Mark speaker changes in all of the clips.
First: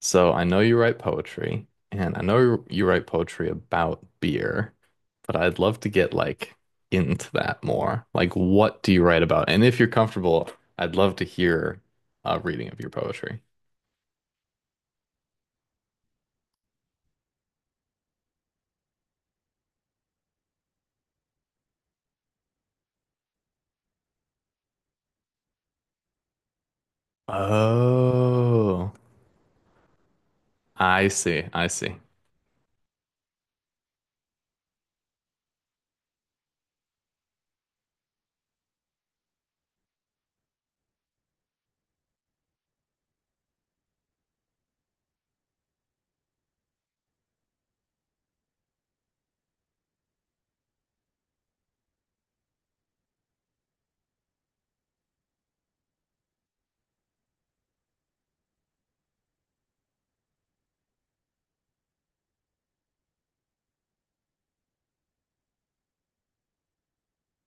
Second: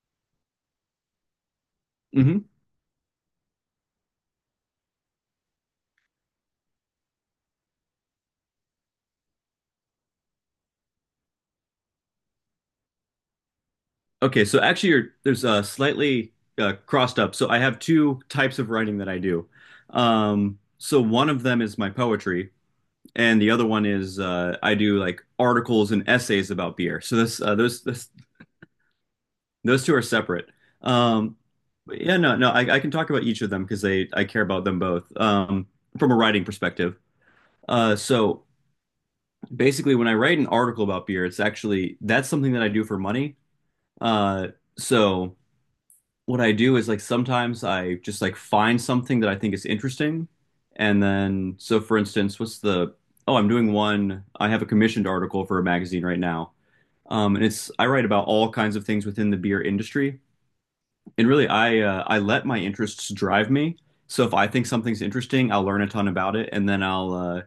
Speaker 1: So I know you write poetry, and I know
Speaker 2: hmm
Speaker 1: you write poetry about beer, but I'd love to get into that more. Like, what do you write about? And if you're comfortable, I'd love to hear a reading of your poetry.
Speaker 2: Okay, so actually, there's slightly crossed up. So I have two types of writing that I do. So one of them is my poetry, and the other one is I do like articles and essays about beer. So
Speaker 1: Oh,
Speaker 2: those two are separate.
Speaker 1: I
Speaker 2: Um,
Speaker 1: see. I see.
Speaker 2: but yeah, no, no, I can talk about each of them because they I care about them both, from a writing perspective. So basically, when I write an article about beer, it's actually that's something that I do for money. Uh, so. What I do is like sometimes I just like find something that I think is interesting. And then, so for instance, I'm doing one, I have a commissioned article for a magazine right now. And I write about all kinds of things within the beer industry. And really, I let my interests drive me. So if I think something's interesting, I'll learn a ton about it. And then I'll,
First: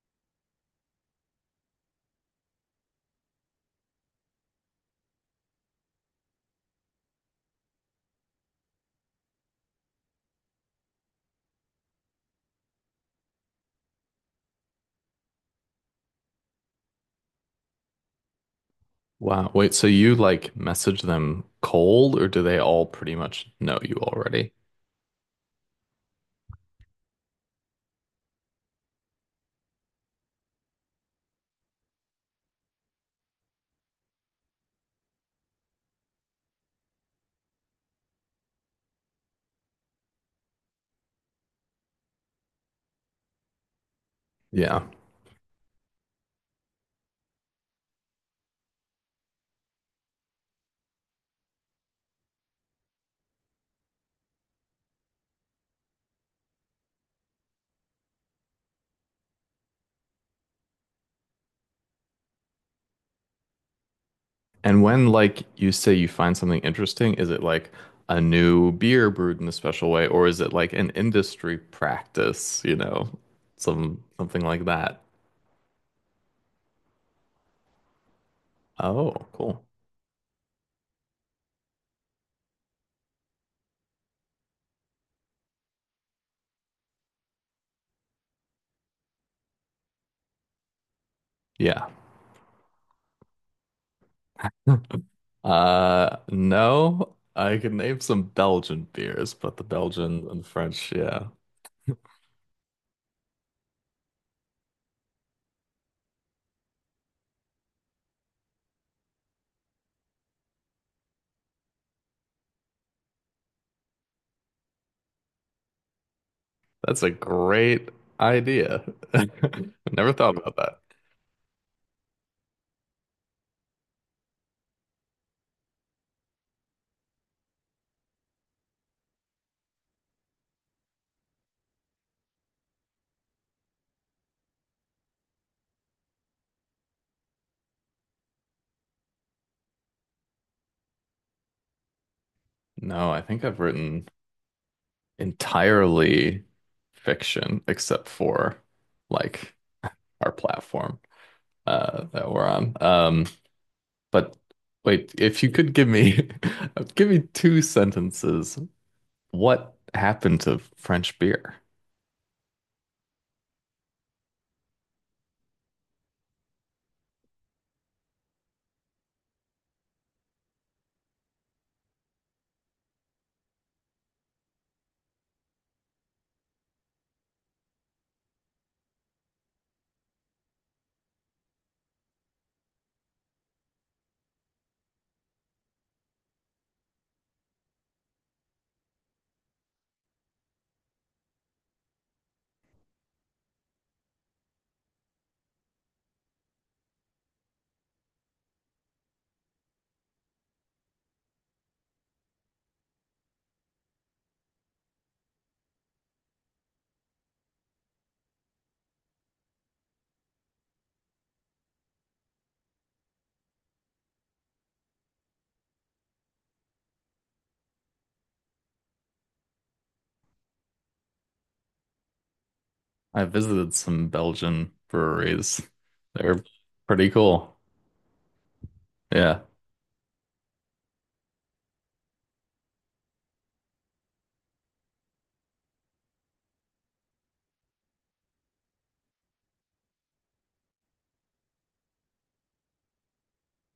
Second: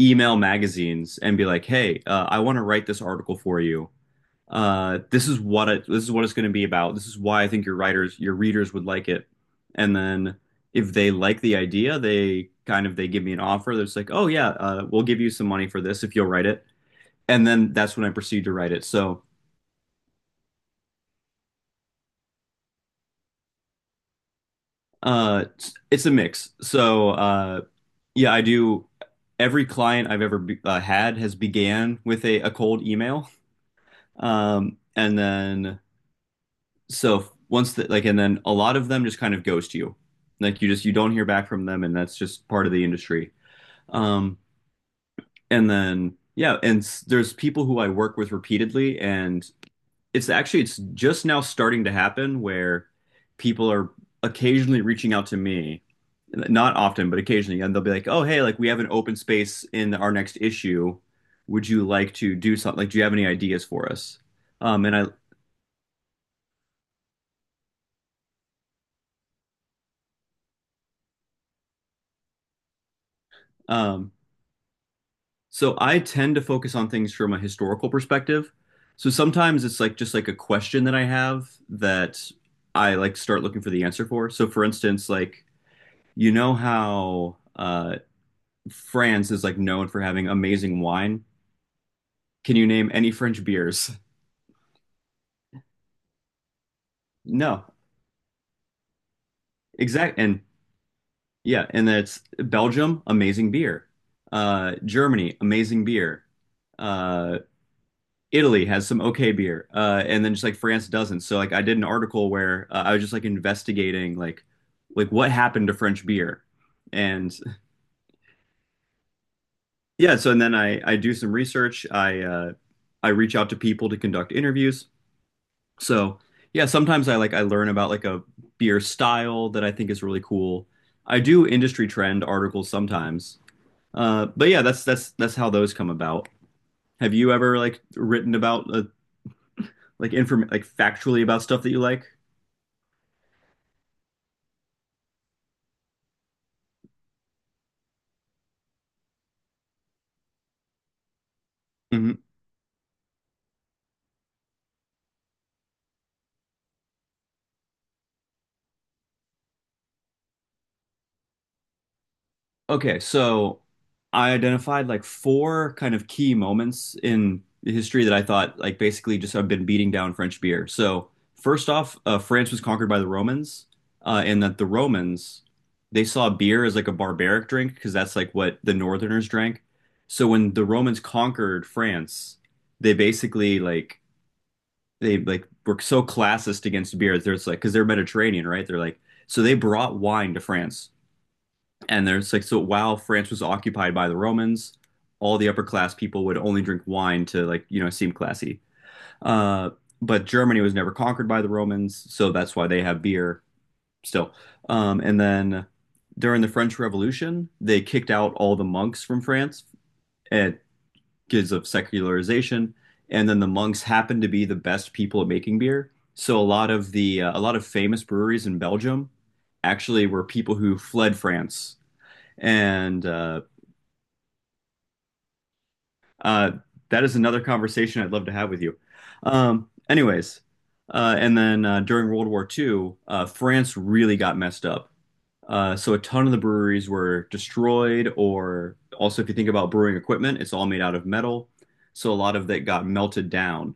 Speaker 2: email magazines and be like, hey, I want to write this article for you, this is what it's going to be about. This is why I think your readers would like it. And then if they like the idea, they kind of they give me an offer. They're like, oh yeah, we'll give you some money for this if you'll write it. And then that's when I proceed to write it. So
Speaker 1: Wow. Wait, so you like message them cold, or do they all pretty much know you already?
Speaker 2: it's a mix. So yeah, I do. Every client I've ever had has began with a cold email, and then so once that like and then a lot of them just kind of ghost you. Like you don't hear back from them, and that's just part of the industry. um
Speaker 1: Yeah.
Speaker 2: and then yeah, and there's people who I work with repeatedly, and it's just now starting to happen where people are occasionally reaching out to me, not often but occasionally, and they'll be like, oh hey, like we have an open space in our next issue. Would you like to do something? Like, do you have any ideas for us?
Speaker 1: And
Speaker 2: And I
Speaker 1: when, like, you say you find something interesting, is it like a new beer brewed in a special way, or is it like an industry practice, you know,
Speaker 2: um
Speaker 1: something like that?
Speaker 2: So I tend to focus on things from a historical perspective. So
Speaker 1: Oh,
Speaker 2: sometimes
Speaker 1: cool.
Speaker 2: it's like just like a question that I have that I like start looking for the answer for. So for instance, like you know how France is like known for having amazing wine.
Speaker 1: Yeah.
Speaker 2: Can you name any French beers?
Speaker 1: No, I
Speaker 2: No.
Speaker 1: can name some Belgian beers, but the
Speaker 2: Exact
Speaker 1: Belgian
Speaker 2: and
Speaker 1: and French, yeah.
Speaker 2: Yeah, and that's Belgium, amazing beer. Germany, amazing beer. Uh, Italy has some okay beer, and then just like France doesn't. So like I did an article where, I was just like investigating, like what happened to French beer,
Speaker 1: That's a
Speaker 2: and
Speaker 1: great idea. Never
Speaker 2: yeah. So
Speaker 1: thought
Speaker 2: and then
Speaker 1: about that.
Speaker 2: I do some research. I reach out to people to conduct interviews. So yeah, sometimes I learn about like a beer style that I think is really cool. I do industry trend articles sometimes, but yeah, that's how those come about. Have you ever like written about, like inform like factually about stuff that you like?
Speaker 1: No, I think I've written entirely fiction except for like our platform that we're on. But wait, if you could give me give me two sentences, what happened to French beer?
Speaker 2: Okay, so I identified like 4 kind of key moments in history that I thought like basically just have been beating down French beer. So first off, France was conquered by the Romans, and that the Romans, they saw beer as like a barbaric drink because that's like what the Northerners drank. So when the Romans conquered France, they basically like they like were so classist against beer. There's like because they're Mediterranean, right? They're like So they brought wine to France. And there's like, so while France was occupied by the Romans, all the upper class people would only drink wine to like, you know, seem classy. Uh, but Germany was never conquered by the Romans, so that's why they have beer still. And then during the French Revolution, they kicked out all the monks from France, at because of secularization. And then the monks happened to be the best people at making beer. So a lot of famous breweries in Belgium actually were people who fled France and
Speaker 1: I visited some Belgian breweries. They're
Speaker 2: uh, that
Speaker 1: pretty
Speaker 2: is another
Speaker 1: cool.
Speaker 2: conversation I'd love to have with you.
Speaker 1: Yeah.
Speaker 2: Anyways, and then during World War II, France really got messed up. So a ton of the breweries were destroyed, or also if you think about brewing equipment, it's all made out of metal. So a lot of that got melted down,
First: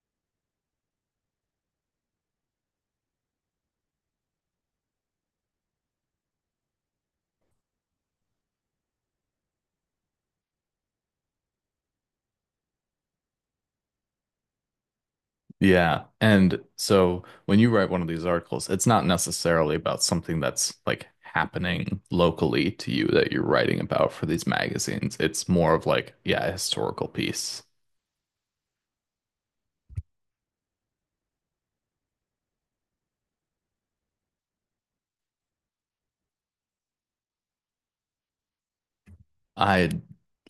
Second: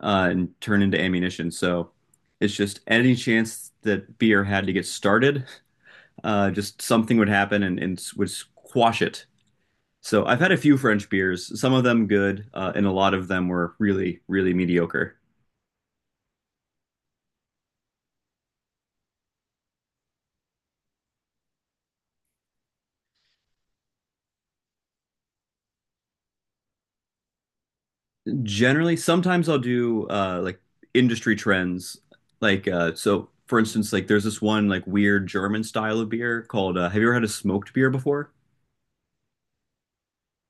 Speaker 2: and turned into ammunition. So it's just any chance that beer had to get started, just something would happen and, would squash it. So I've had a few French beers, some of them good, and a lot of them were really, really mediocre.
Speaker 1: Yeah. And so when you write one of these articles, it's not necessarily about something that's like happening locally to you that you're writing about for these magazines. It's more of like, yeah, a historical piece.
Speaker 2: Generally, sometimes I'll do, industry trends, like, For instance, like there's this one like weird German style of beer called. Have you ever had a smoked beer before?
Speaker 1: I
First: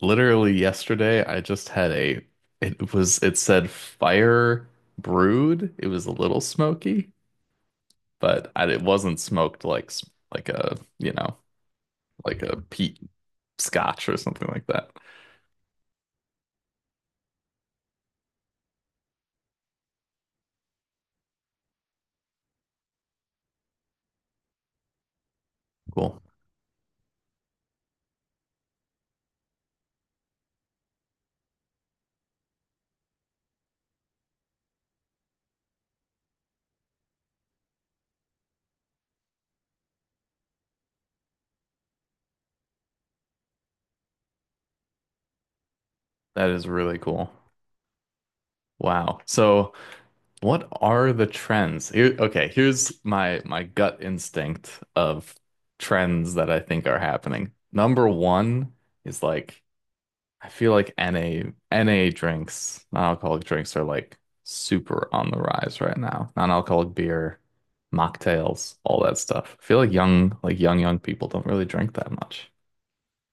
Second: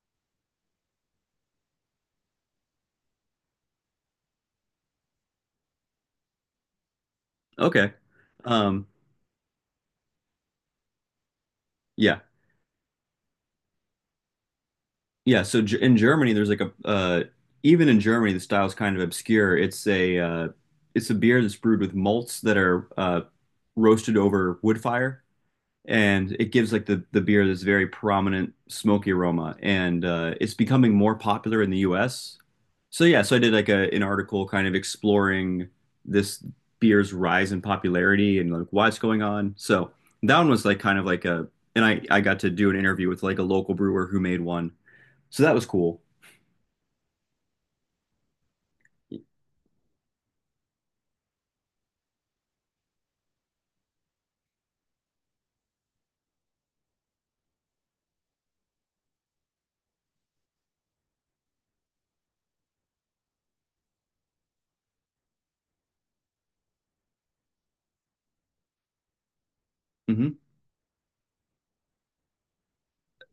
Speaker 1: literally yesterday I just had a it said fire brewed. It was a little smoky,
Speaker 2: Okay.
Speaker 1: but it
Speaker 2: Um,
Speaker 1: wasn't smoked like a, you know,
Speaker 2: yeah.
Speaker 1: like a peat scotch or something like that.
Speaker 2: Yeah. So G in Germany, there's like a, even in Germany, the style's kind of obscure. It's a beer that's brewed with malts that are, roasted over wood fire.
Speaker 1: Cool.
Speaker 2: And it gives like the beer this very prominent smoky aroma, and it's becoming more popular in the U.S. So yeah, so I did like a an article kind of exploring this beer's rise in popularity and like why it's going on. So that one was like kind of like a, and I got to do an interview with like a local brewer who made one, so that was cool.
Speaker 1: That is really cool. Wow. So, what are the trends? Here, okay, here's my gut instinct of trends that I think are happening. Number one is like I feel like NA drinks, non-alcoholic drinks are like super on the rise right now. Non-alcoholic beer, mocktails, all that stuff. I feel like
Speaker 2: Mhm.
Speaker 1: young young people don't really drink that much.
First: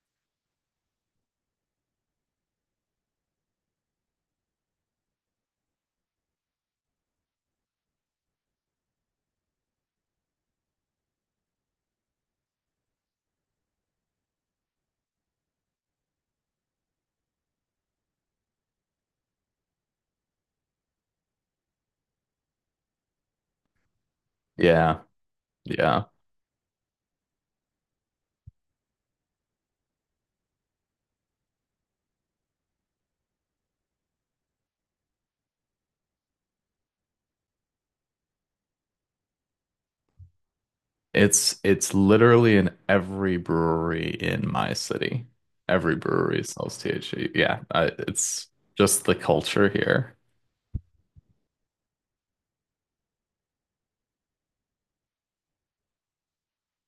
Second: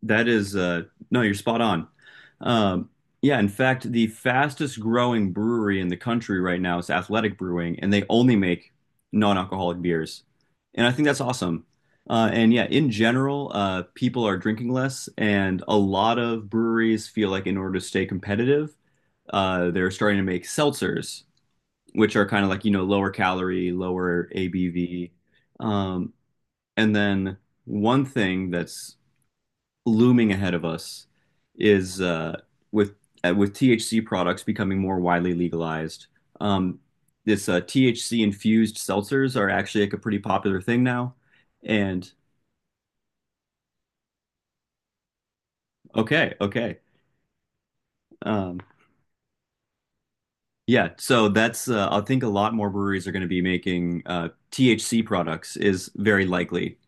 Speaker 2: That is, no, you're spot on. Um, yeah, in fact, the fastest growing brewery in the country right now is Athletic Brewing, and they only make non-alcoholic beers. And I think that's awesome. And yeah, in general, people are drinking less, and a lot of breweries feel like in order to stay competitive, they're starting to make seltzers, which are kind of like, you know, lower calorie, lower
Speaker 1: Yeah.
Speaker 2: ABV.
Speaker 1: Yeah.
Speaker 2: Um, and then one thing that's looming ahead of us is, with with THC products becoming more widely legalized. Um, this THC infused seltzers are actually like a pretty popular thing now.
Speaker 1: It's
Speaker 2: And
Speaker 1: literally in every brewery in my city. Every
Speaker 2: okay,
Speaker 1: brewery sells
Speaker 2: okay,
Speaker 1: THC. Yeah, it's
Speaker 2: um,
Speaker 1: just the culture here.
Speaker 2: yeah. So that's, I think a lot more breweries are going to be making, THC products is very likely.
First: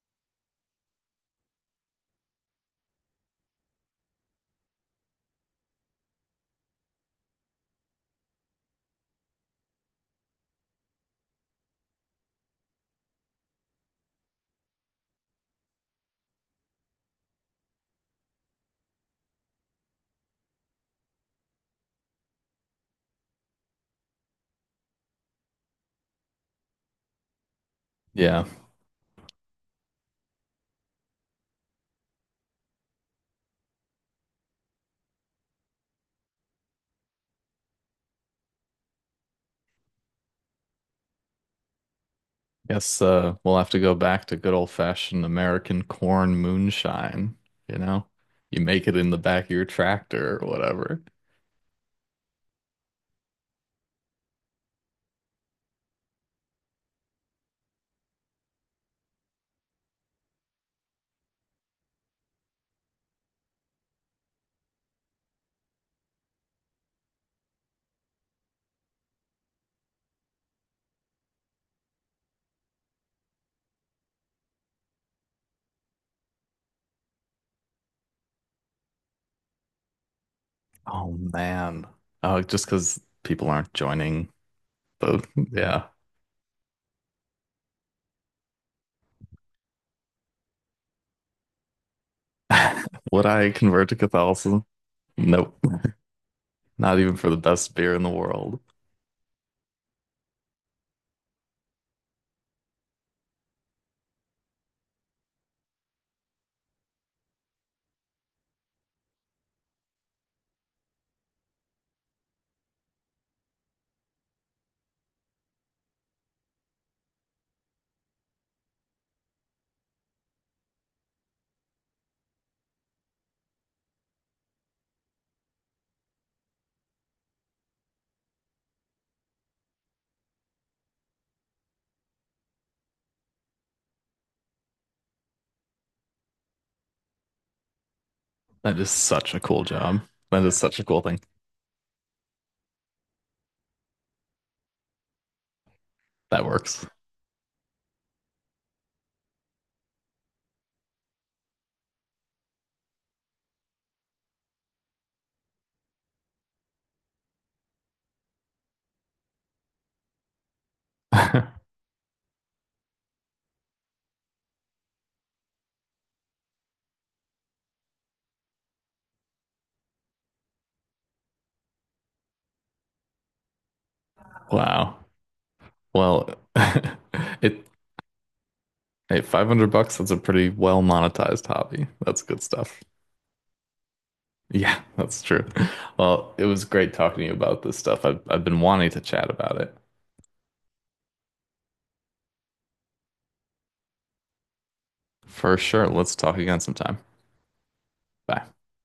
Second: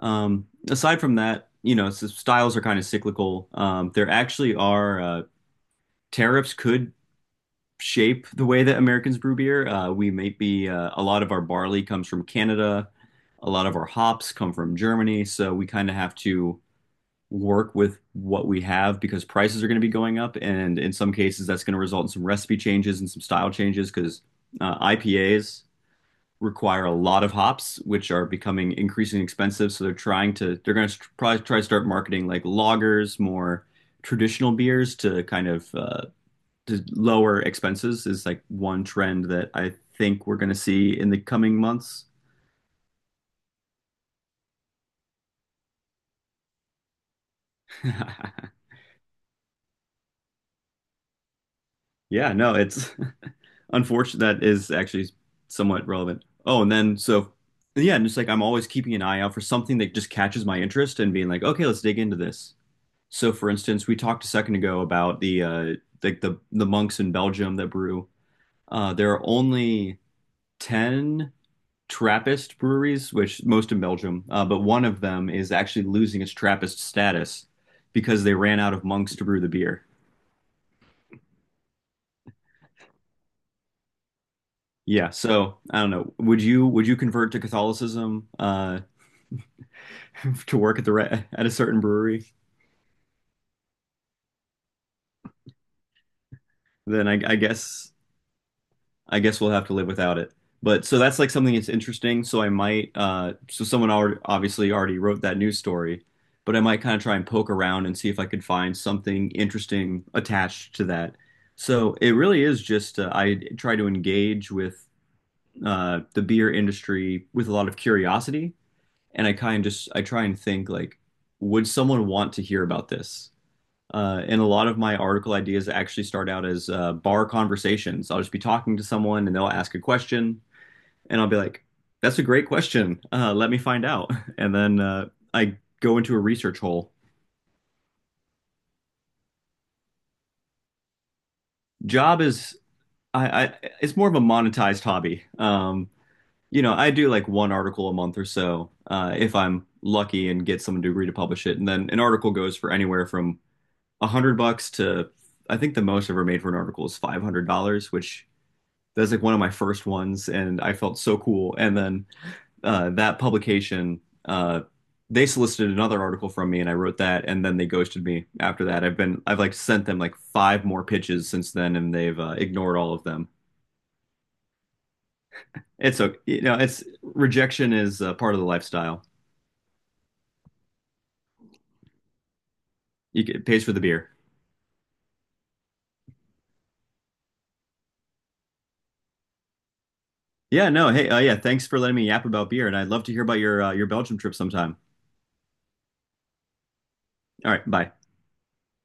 Speaker 2: Aside from that, you know, styles are kind of cyclical. There actually are, tariffs could shape the way that Americans brew beer. We may be A lot of our barley comes from Canada, a lot of our hops come from Germany, so we kind of have to work with what we have because prices are going to be going up, and in some cases that's going to result in some recipe changes and some style changes because, IPAs require a lot of hops, which are
Speaker 1: Yeah.
Speaker 2: becoming increasingly expensive. So they're going to probably try to start marketing like lagers, more traditional beers, to kind of, the lower expenses is like one trend that I think we're going to see in the coming months.
Speaker 1: Guess we'll have to go back to good old-fashioned American corn moonshine, you know? You make it in the back of your tractor or whatever.
Speaker 2: Yeah, no, it's unfortunate that is actually somewhat relevant. Oh, and then so yeah, and just like I'm always keeping an eye out for something that just catches my interest and being like, okay, let's dig into this. So for instance, we talked a second ago about the the monks in Belgium that brew. There are only 10 Trappist breweries, which most in Belgium, but one of them is actually losing its Trappist status because they ran out of monks to brew the beer.
Speaker 1: Oh man. Oh, just because people aren't joining
Speaker 2: Yeah,
Speaker 1: the
Speaker 2: so I
Speaker 1: yeah.
Speaker 2: don't know. Would you convert to Catholicism, to work at a certain brewery?
Speaker 1: Would I convert to Catholicism? Nope. Not
Speaker 2: Then
Speaker 1: even for the
Speaker 2: I
Speaker 1: best
Speaker 2: guess
Speaker 1: beer in the world.
Speaker 2: we'll have to live without it. But so that's like something that's interesting. So I might, so someone already, obviously already wrote that news story, but I might kind of try and poke around and see if I could find something interesting attached to that. So it really is just, I try to engage with, the beer industry with a lot of curiosity. And I kind of just, I try and think like, would someone want to hear about this? And a lot of my article ideas actually start out as, bar conversations. I'll just be talking to someone and they'll ask a question, and I'll be like, "That's a great question. Let me find out." And then I go into a research hole.
Speaker 1: That is such a cool job. That is such a cool thing.
Speaker 2: Job is I it's more of a monetized hobby.
Speaker 1: That
Speaker 2: You know,
Speaker 1: works.
Speaker 2: I do like 1 article a month or so, if I'm lucky and get someone to agree to publish it. And then an article goes for anywhere from 100 bucks to, I think the most I've ever made for an article is $500, which that was like one of my first ones, and I felt so cool. And then uh, that publication, uh, they solicited another article from me, and I wrote that. And then they ghosted me after that. I've like sent them like 5 more pitches since then, and they've, ignored all of them.
Speaker 1: Wow.
Speaker 2: It's okay,
Speaker 1: Well,
Speaker 2: you know, it's
Speaker 1: it
Speaker 2: rejection is, part of the lifestyle.
Speaker 1: hey, 500 bucks, that's a pretty well monetized hobby. That's good stuff.
Speaker 2: It pays for the beer.
Speaker 1: Yeah, that's true. Well, it was great talking to you about this stuff. I've been wanting to chat about it.
Speaker 2: Yeah, no, hey, yeah, thanks for letting me yap about beer, and I'd love to hear about your, your Belgium trip sometime.
Speaker 1: For sure. Let's talk again sometime.
Speaker 2: All right, bye.
Speaker 1: Bye.